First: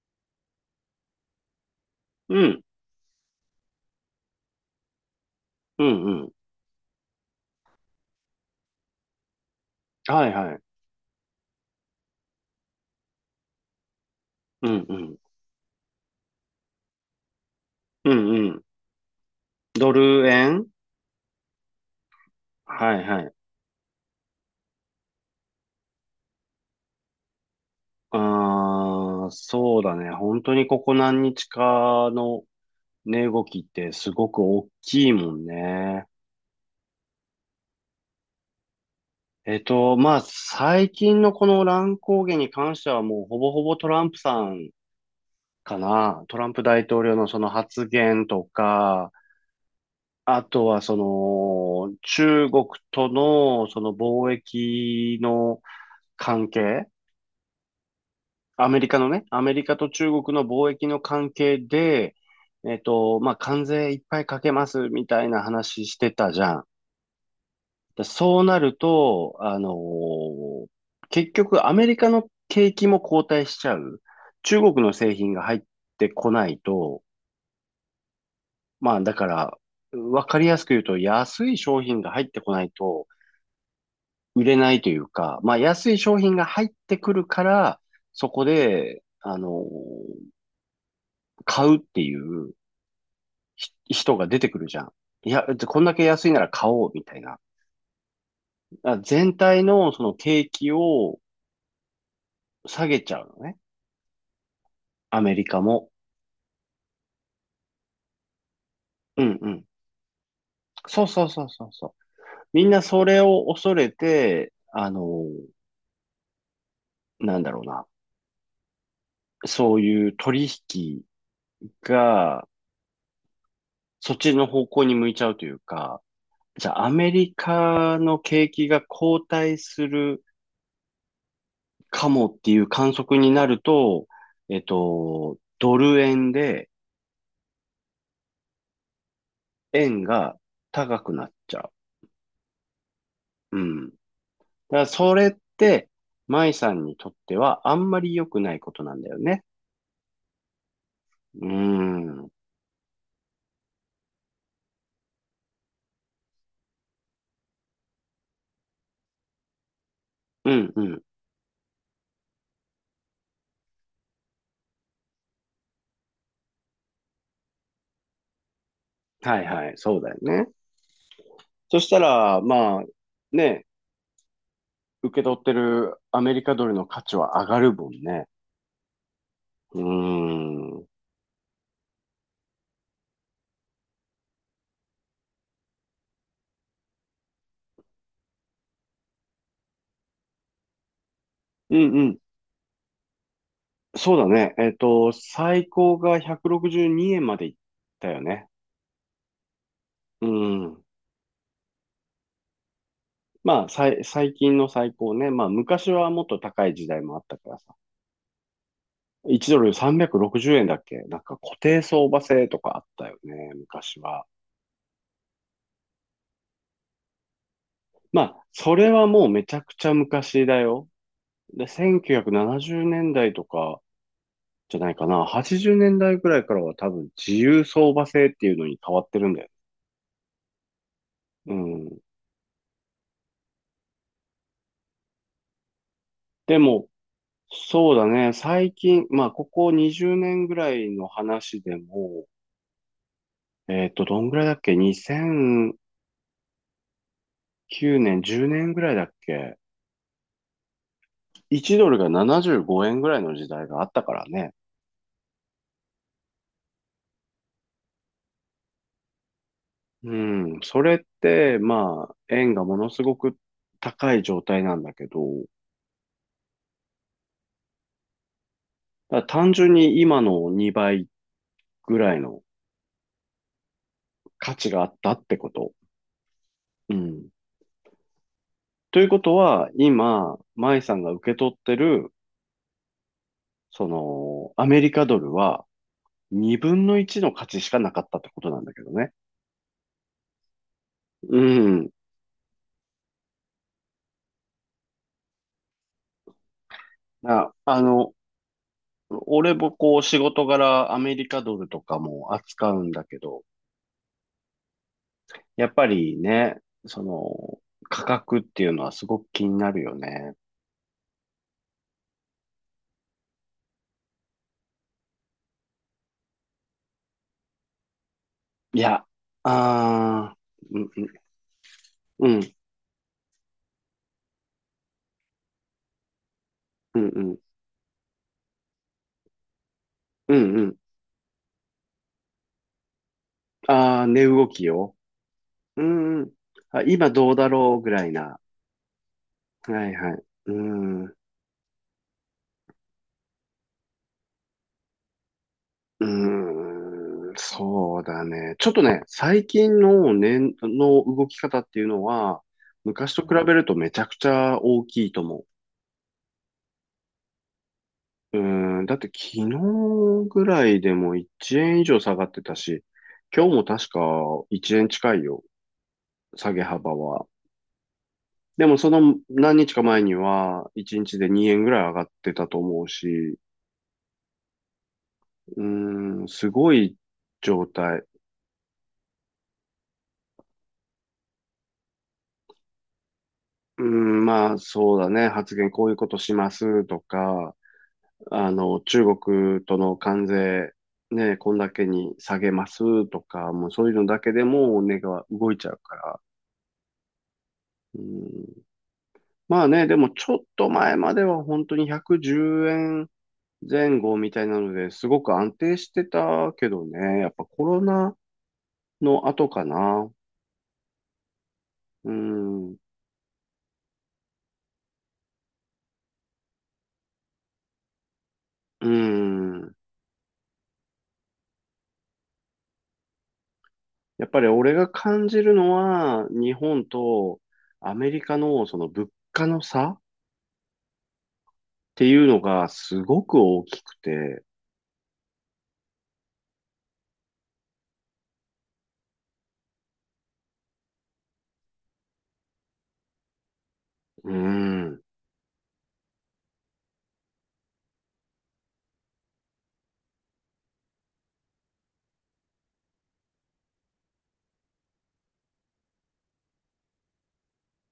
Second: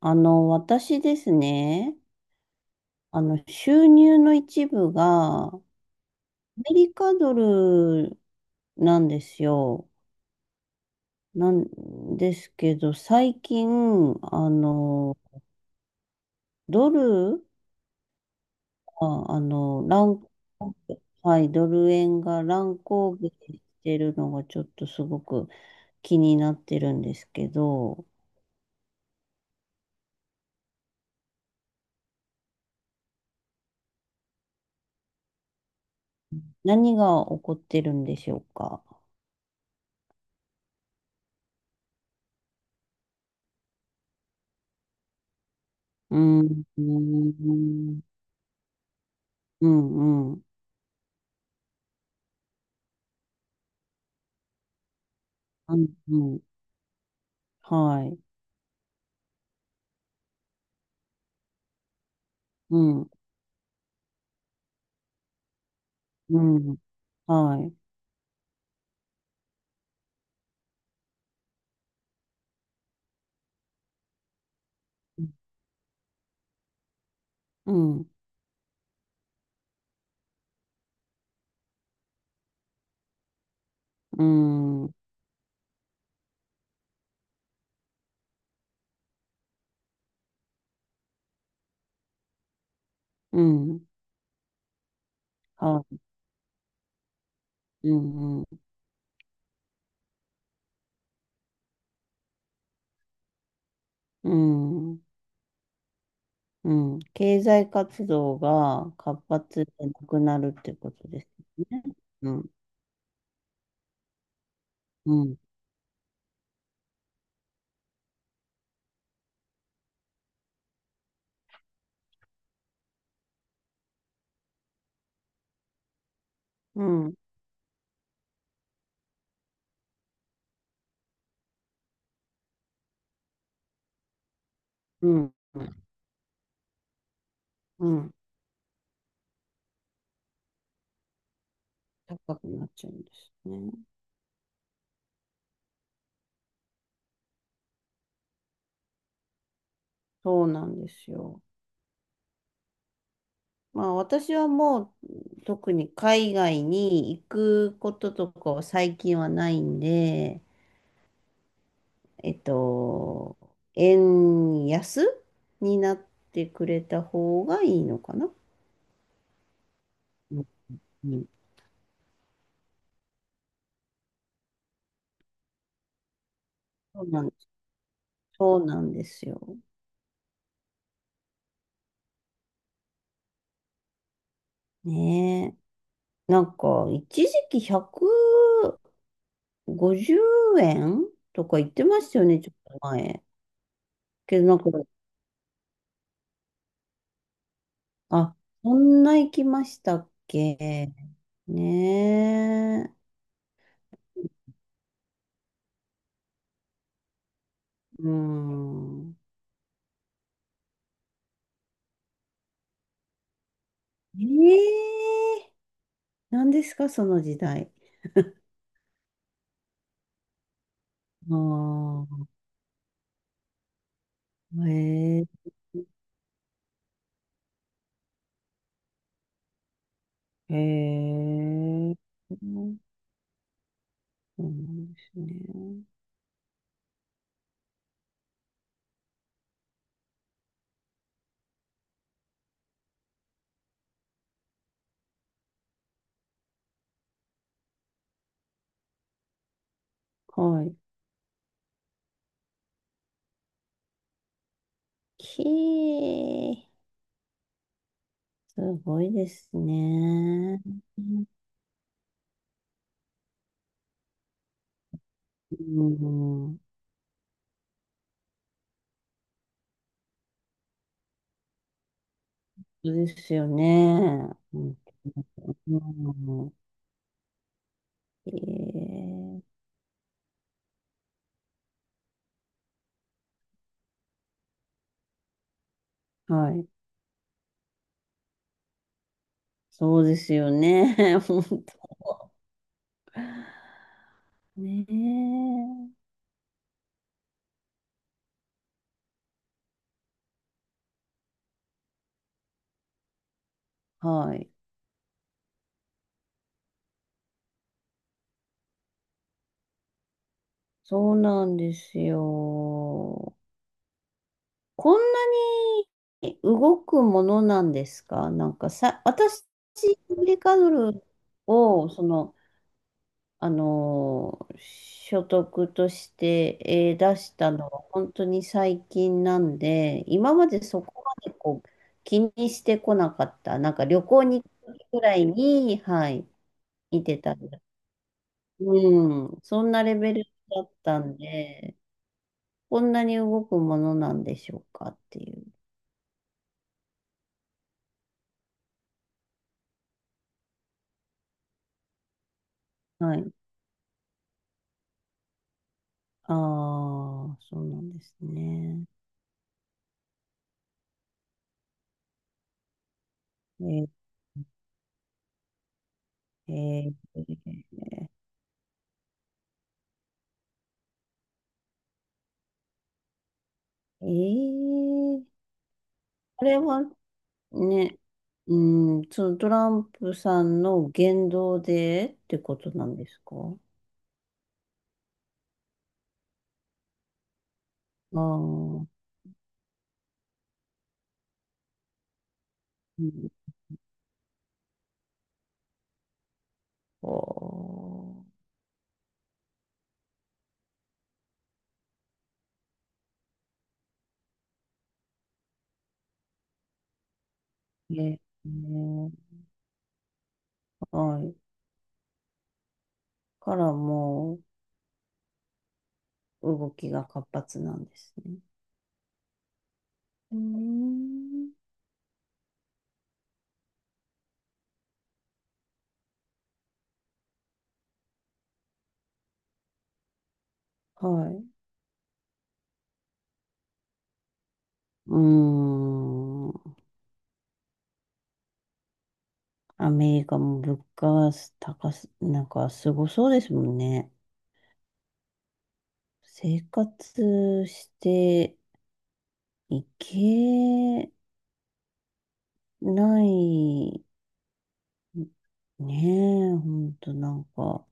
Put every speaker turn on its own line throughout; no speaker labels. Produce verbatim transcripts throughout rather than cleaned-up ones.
あの、私ですね、
うん、
あの、収入の一部がア
うん、うん。
メリカドルなんですよ。
はいはい。
なんですけど、最近、あ
うん、う
の、
ん。
ドル
うん、うん。
が、あの、
ド
乱、
ル円。
はい、ドル円が乱
はい
高
は
下
い。
してるのがちょっとすごく気になってるんですけど、
ああ、そうだね。本当にここ何日かの値動きってすごく大きいもんね。
何が起こってるんでしょうか。
えっと、まあ、最近のこの乱高下に関してはもうほぼほぼトランプさんか
う
な。ト
ん、
ランプ
う
大統領の
ん、
その
う
発
ん、
言とか、
うん、
あとはその中国とのその貿易の
うん、うん
関係、
はい。
アメリカのね、アメリカと中国の貿易の関係で、え
う
っ
ん、
と、まあ、関税いっぱいかけますみたいな話してた
う
じゃん。
ん、はい。
でそうなると、あのー結局アメリカの景気も後退しちゃう。中国の製品が入ってこないと、
うん、
まあ、だから、わかりやすく言うと、安い商品が入ってこないと
う
売れないと
ん、
いうか、まあ、安い商品が入ってくるから、そこで、あのー買うっていう、
う
ひ
ん、
人が出てくるじゃん。いや、こんだ
は
け安いなら買おうみたいな。
い。うん、うん、
あ全体のその景気を下げちゃうのね。
うん。
アメリカも。
うん、経済活動が
う
活
んうん。
発でなくなるってこ
そう
とで
そ
す
うそうそう
ね。
そう。
うん、
みんなそれを恐れて、あの、
うん、
なんだろうな。そういう取引がそっちの方向に向いちゃうというか、じゃ
う
あアメ
ん、
リカの景気が後退するかもっていう観測になると、えっ
うん、
と、ドル円で
うん。
円が高くなっちゃう。
高くなっちゃうんです
う
ね。
ん。だからそれって、舞さんにとってはあんまり良くないことなんだよね。
そうなんですよ。
うん。う
まあ私はもう特に海外に行くこととかは最近はないんで、
んうん。
えっと、円安になってくれた方がいいのかな。
はいはい。そうだよ
うん、
ね。
うん、
そしたら、まあ、ね、受け取ってるアメリカドルの価
そう
値
なん
は
で
上
す。
がるもんね。
そうなんですよ。
うーん。うん
ねえ。なんか、一時期ひゃくごじゅうえんとか言っ
う
てまし
ん。
たよね、ちょっと前。
そうだ
けど
ね。
なんか、
えっと、最高がひゃくろくじゅうにえんまでいったよ
あ、
ね。
そんな行きましたっ
うん。
け。ね
まあ、さい、最近の最高ね。まあ、昔はもっと高い時代もあったからさ。
え。うん。
いちドルさんびゃくろくじゅうえんだっけ。なんか固定相場制とかあったよね、昔は。
ええ。何ですか、その時代。
まあ、それはもうめちゃくちゃ昔だよ。
あ
で、1970
あ。
年代とか
へ
じゃないかな。
え、
はちじゅうねんだいぐらいからは多分自由相場制っていうのに変わってるんだよ。
へ
う
え、
ん。
そうなんですね。
でも、そうだね。最近、まあ、ここにじゅうねんぐらいの話でも、えっと、どんぐらいだっけ？ にせんきゅう 年、じゅうねんぐらいだっけ？
はい。
いち ドルがななじゅうごえんぐらいの時代があったからね。
き、すごいです
うん、
ね。
それっ
うん、
て、まあ、円がものすごく高い状態なんだけど、だから単純に今のにばいぐらいの
そうですよね。
価
う
値
ん、
があったってこと。
うん、
うん。
え
ということ
ー、
は、今、舞さんが受け取ってる、その、アメリカドルは
はい。
にぶんのいちの価値しかなかったってことなんだけどね。
そうですよね。
う
本当。
ん。
ねえ。
あ、あの、俺もこう仕事柄アメリカドルとかも扱うんだけど、
はい。
やっぱりね、その、価格っていうのはすごく気になるよね。
そうなんですよ。こんなに動くものなんですか？なんか
いや、
さ、私、アメ
ああ、
リカド
うん
ルを、そ
うん、
の、
うん、
あのー、所得として、えー
う
出し
ん、
たのは本当に最近なんで、
う
今ま
ん、う
で
ん。
そこまでこう気にしてこなかった。なんか
あ
旅
あ、
行
値
に
動
行
き
く時
よ。
くらいに、
う
は
ん、う
い、
ん。あ、
見
今
て
どう
た
だ
んだ。
ろうぐらいな。
うん、そんな
はい
レ
は
ベ
い。
ル
う
だった
ん、う
んで、こんなに動くものなんでしょうかっていう。
ーん、そうだね。ちょっとね、最近の値の動き方っていうのは、昔
は
と比
い。
べるとめちゃくちゃ大きいと思う。
ああ、そうなんです
うー
ね。
ん、だって昨日ぐらいでもいちえん以上下がってたし、今日も
え
確
ー、
かいちえん近いよ、下げ
え
幅は。
ー、
でもその何日か前にはいちにちでにえんぐらい上がってたと思うし、
えー、
うーん、
あ
す
れ
ご
は
い状
ね、
態。
うん、そのトランプさんの言動でってことなんですか？あ
うーん、まあそうだね、発言こういうことしますとか、
あ、
あの、
う
中国との関税、ね、こんだけに下げますと
ん、
か、もうそういうのだけでも値が動いちゃうから。う
こ
ん。まあね、でもちょっと前までは本当にひゃくじゅうえん後みたいなので、すごく安定してたけどね、やっぱコロナ
う、え
の
え、
後かな。
はい。
うん、
からもう動きが活発なんですね。
うん。
うーん、
やっぱり俺が感じるのは、日本とアメリカのその物価の差っ
はい。
ていうのがすごく大きくて、
うーん。アメリカも物価は高す、なんかすごそうですもんね。
うん。
生活していけない、ねえ、ほんとなんか、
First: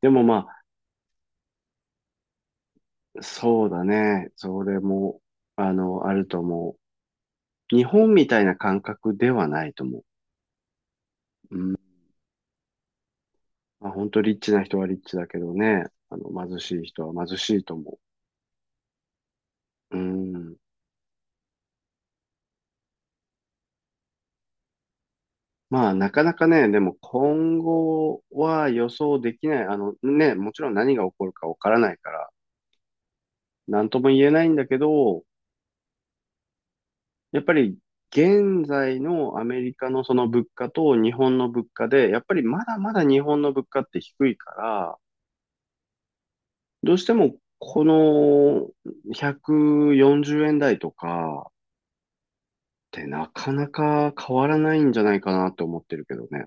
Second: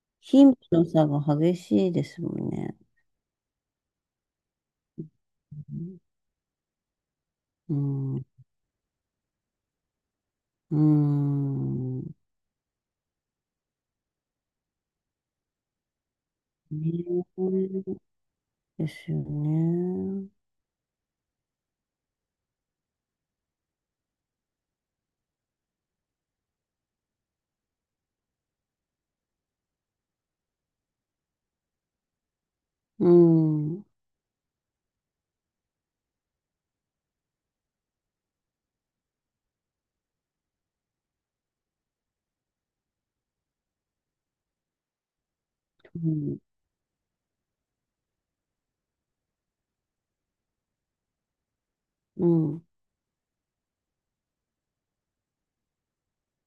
でもま
貧富
あ、
の差が激しいですもんね。
そうだね。それも、あの、あると思
う
う。日本
ん、
みたいな感覚ではないと思
う
う。うん。
ん、
まあ本当リッチな人はリッチだけどね、あの貧しい人は貧
ね
しいと思
えですよ
う。う
ね。
ん。まあなかなかね、でも今後は予想できない。あのね、もちろん何が起こるかわからないから、
うん、
な
う
んとも言えないんだけど、やっぱり現在のアメリカのその物価と日本の物価で、やっぱりまだまだ日本の物価って低いから、
ん、
どうしてもこのひゃくよんじゅうえん台とか、
うん。
てなかなか変わらないんじゃないかなって思ってるけどね。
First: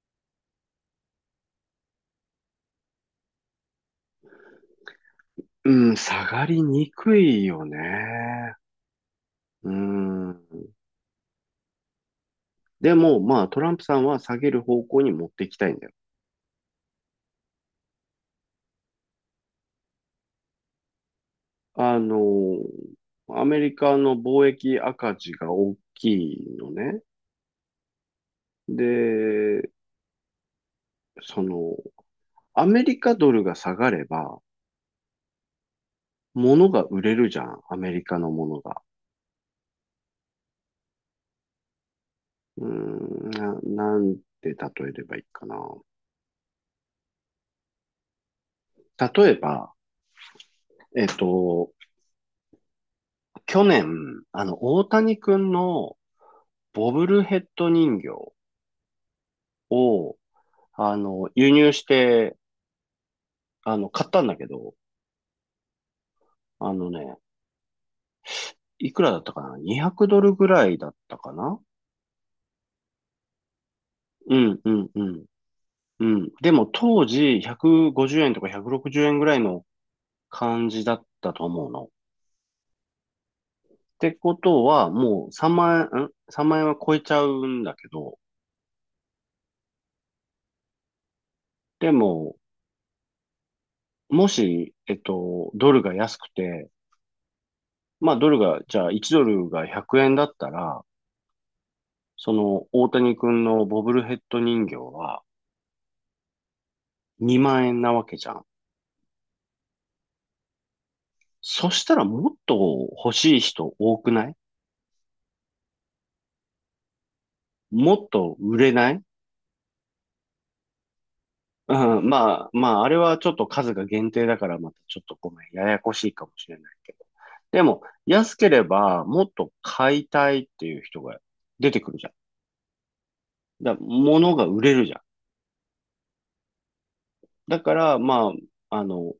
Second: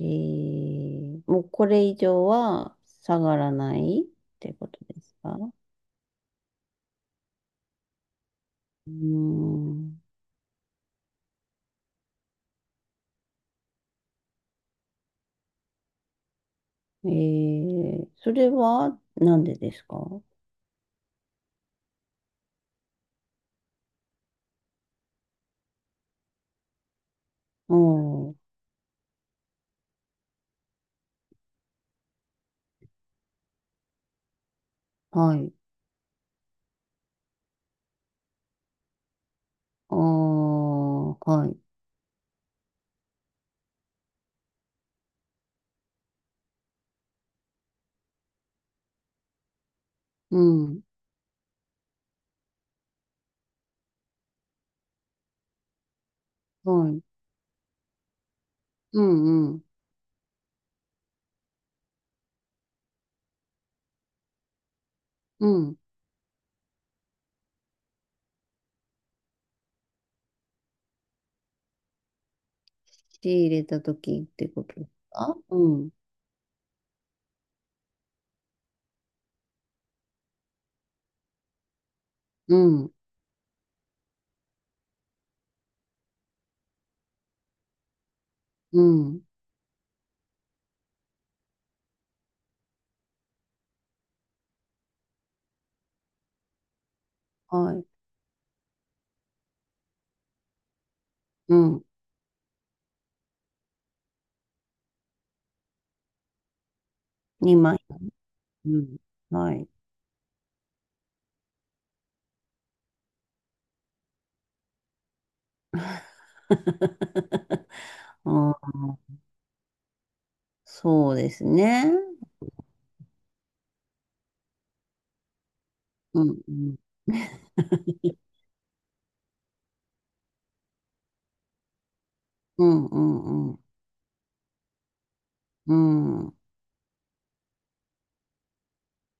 えー、もうこれ以上は下がらないってことですか？
うん、下がりにくいよね。
うー
う
ん。
ん。でも、まあ、トランプさんは下げる方向に持っていきたいんだよ。
えー、それはなんでですか？
あの、アメリカの貿易赤字が大きいのね。
うん。
で、その、アメリカドルが下がれば、
はい。
物が売れるじゃん。アメリカのものが。
ああ、はい。
うーん、な、なんて例えればいいかな。例えば、
うん。
えっと、去年、あの、大谷くんの
は
ボ
い。
ブルヘッド人形
うん、うん。
を、あの、輸入して、あの、買ったんだけど、
うん。
あのね、いくらだったかな？ にひゃく ドルぐらいだったかな。
仕入れたとき
う
って
ん、
こ
う
とで
ん、
す
うん、
か？うん。
うん。でも当時、ひゃくごじゅうえんとかひゃくろくじゅうえんぐらいの感じだったと思うの。っ
うん。
てことは、もうさんまん円、ん？ さん 万円は超えちゃうんだけど、
うん。
でも、もし、えっと、ドルが安くて、
はい。
まあ、ドルが、じゃあいちドルがひゃくえんだったら、
うん。
その大谷君のボブルヘッド人形はにまん
にまい。
円なわけじゃん。
うん。はい。
そしたらもっと欲しい人多くない？ もっと売
あ
れない？
あ、そうです
う
ね。
ん、まあ、まあ、あれはちょっと数が限定だから、またちょっとごめん、ややこしい
う
かも
ん。
し
う
れない
ん、
けど。でも、安ければ、もっと買いたいっていう人が出てくるじゃん。
うん、うん、うん。
だ、物が売れるじゃん。
うん。
だから、まあ、あの、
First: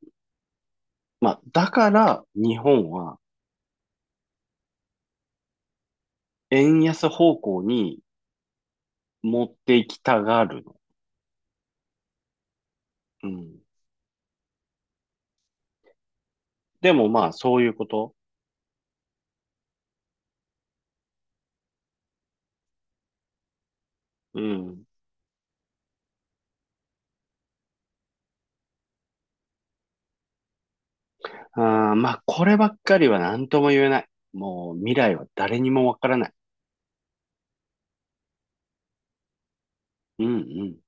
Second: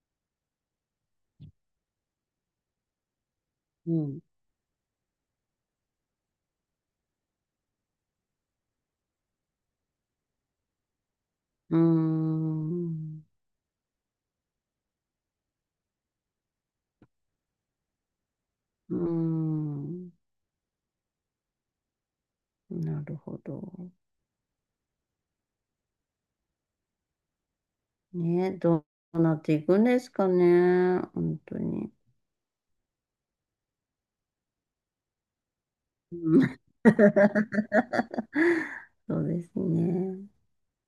まあ、だから、日本は円安方向に持っていきたがるの。
うん。
うん。でもまあ、そういうこと。
うん。なるほど。
うん。
ね、どうなっていくんですかね。本当
あ
に。
ーまあ、こればっかりは何とも言えない。もう、未来は誰にもわからない。
うん。 そうです
う
ね。
んうん。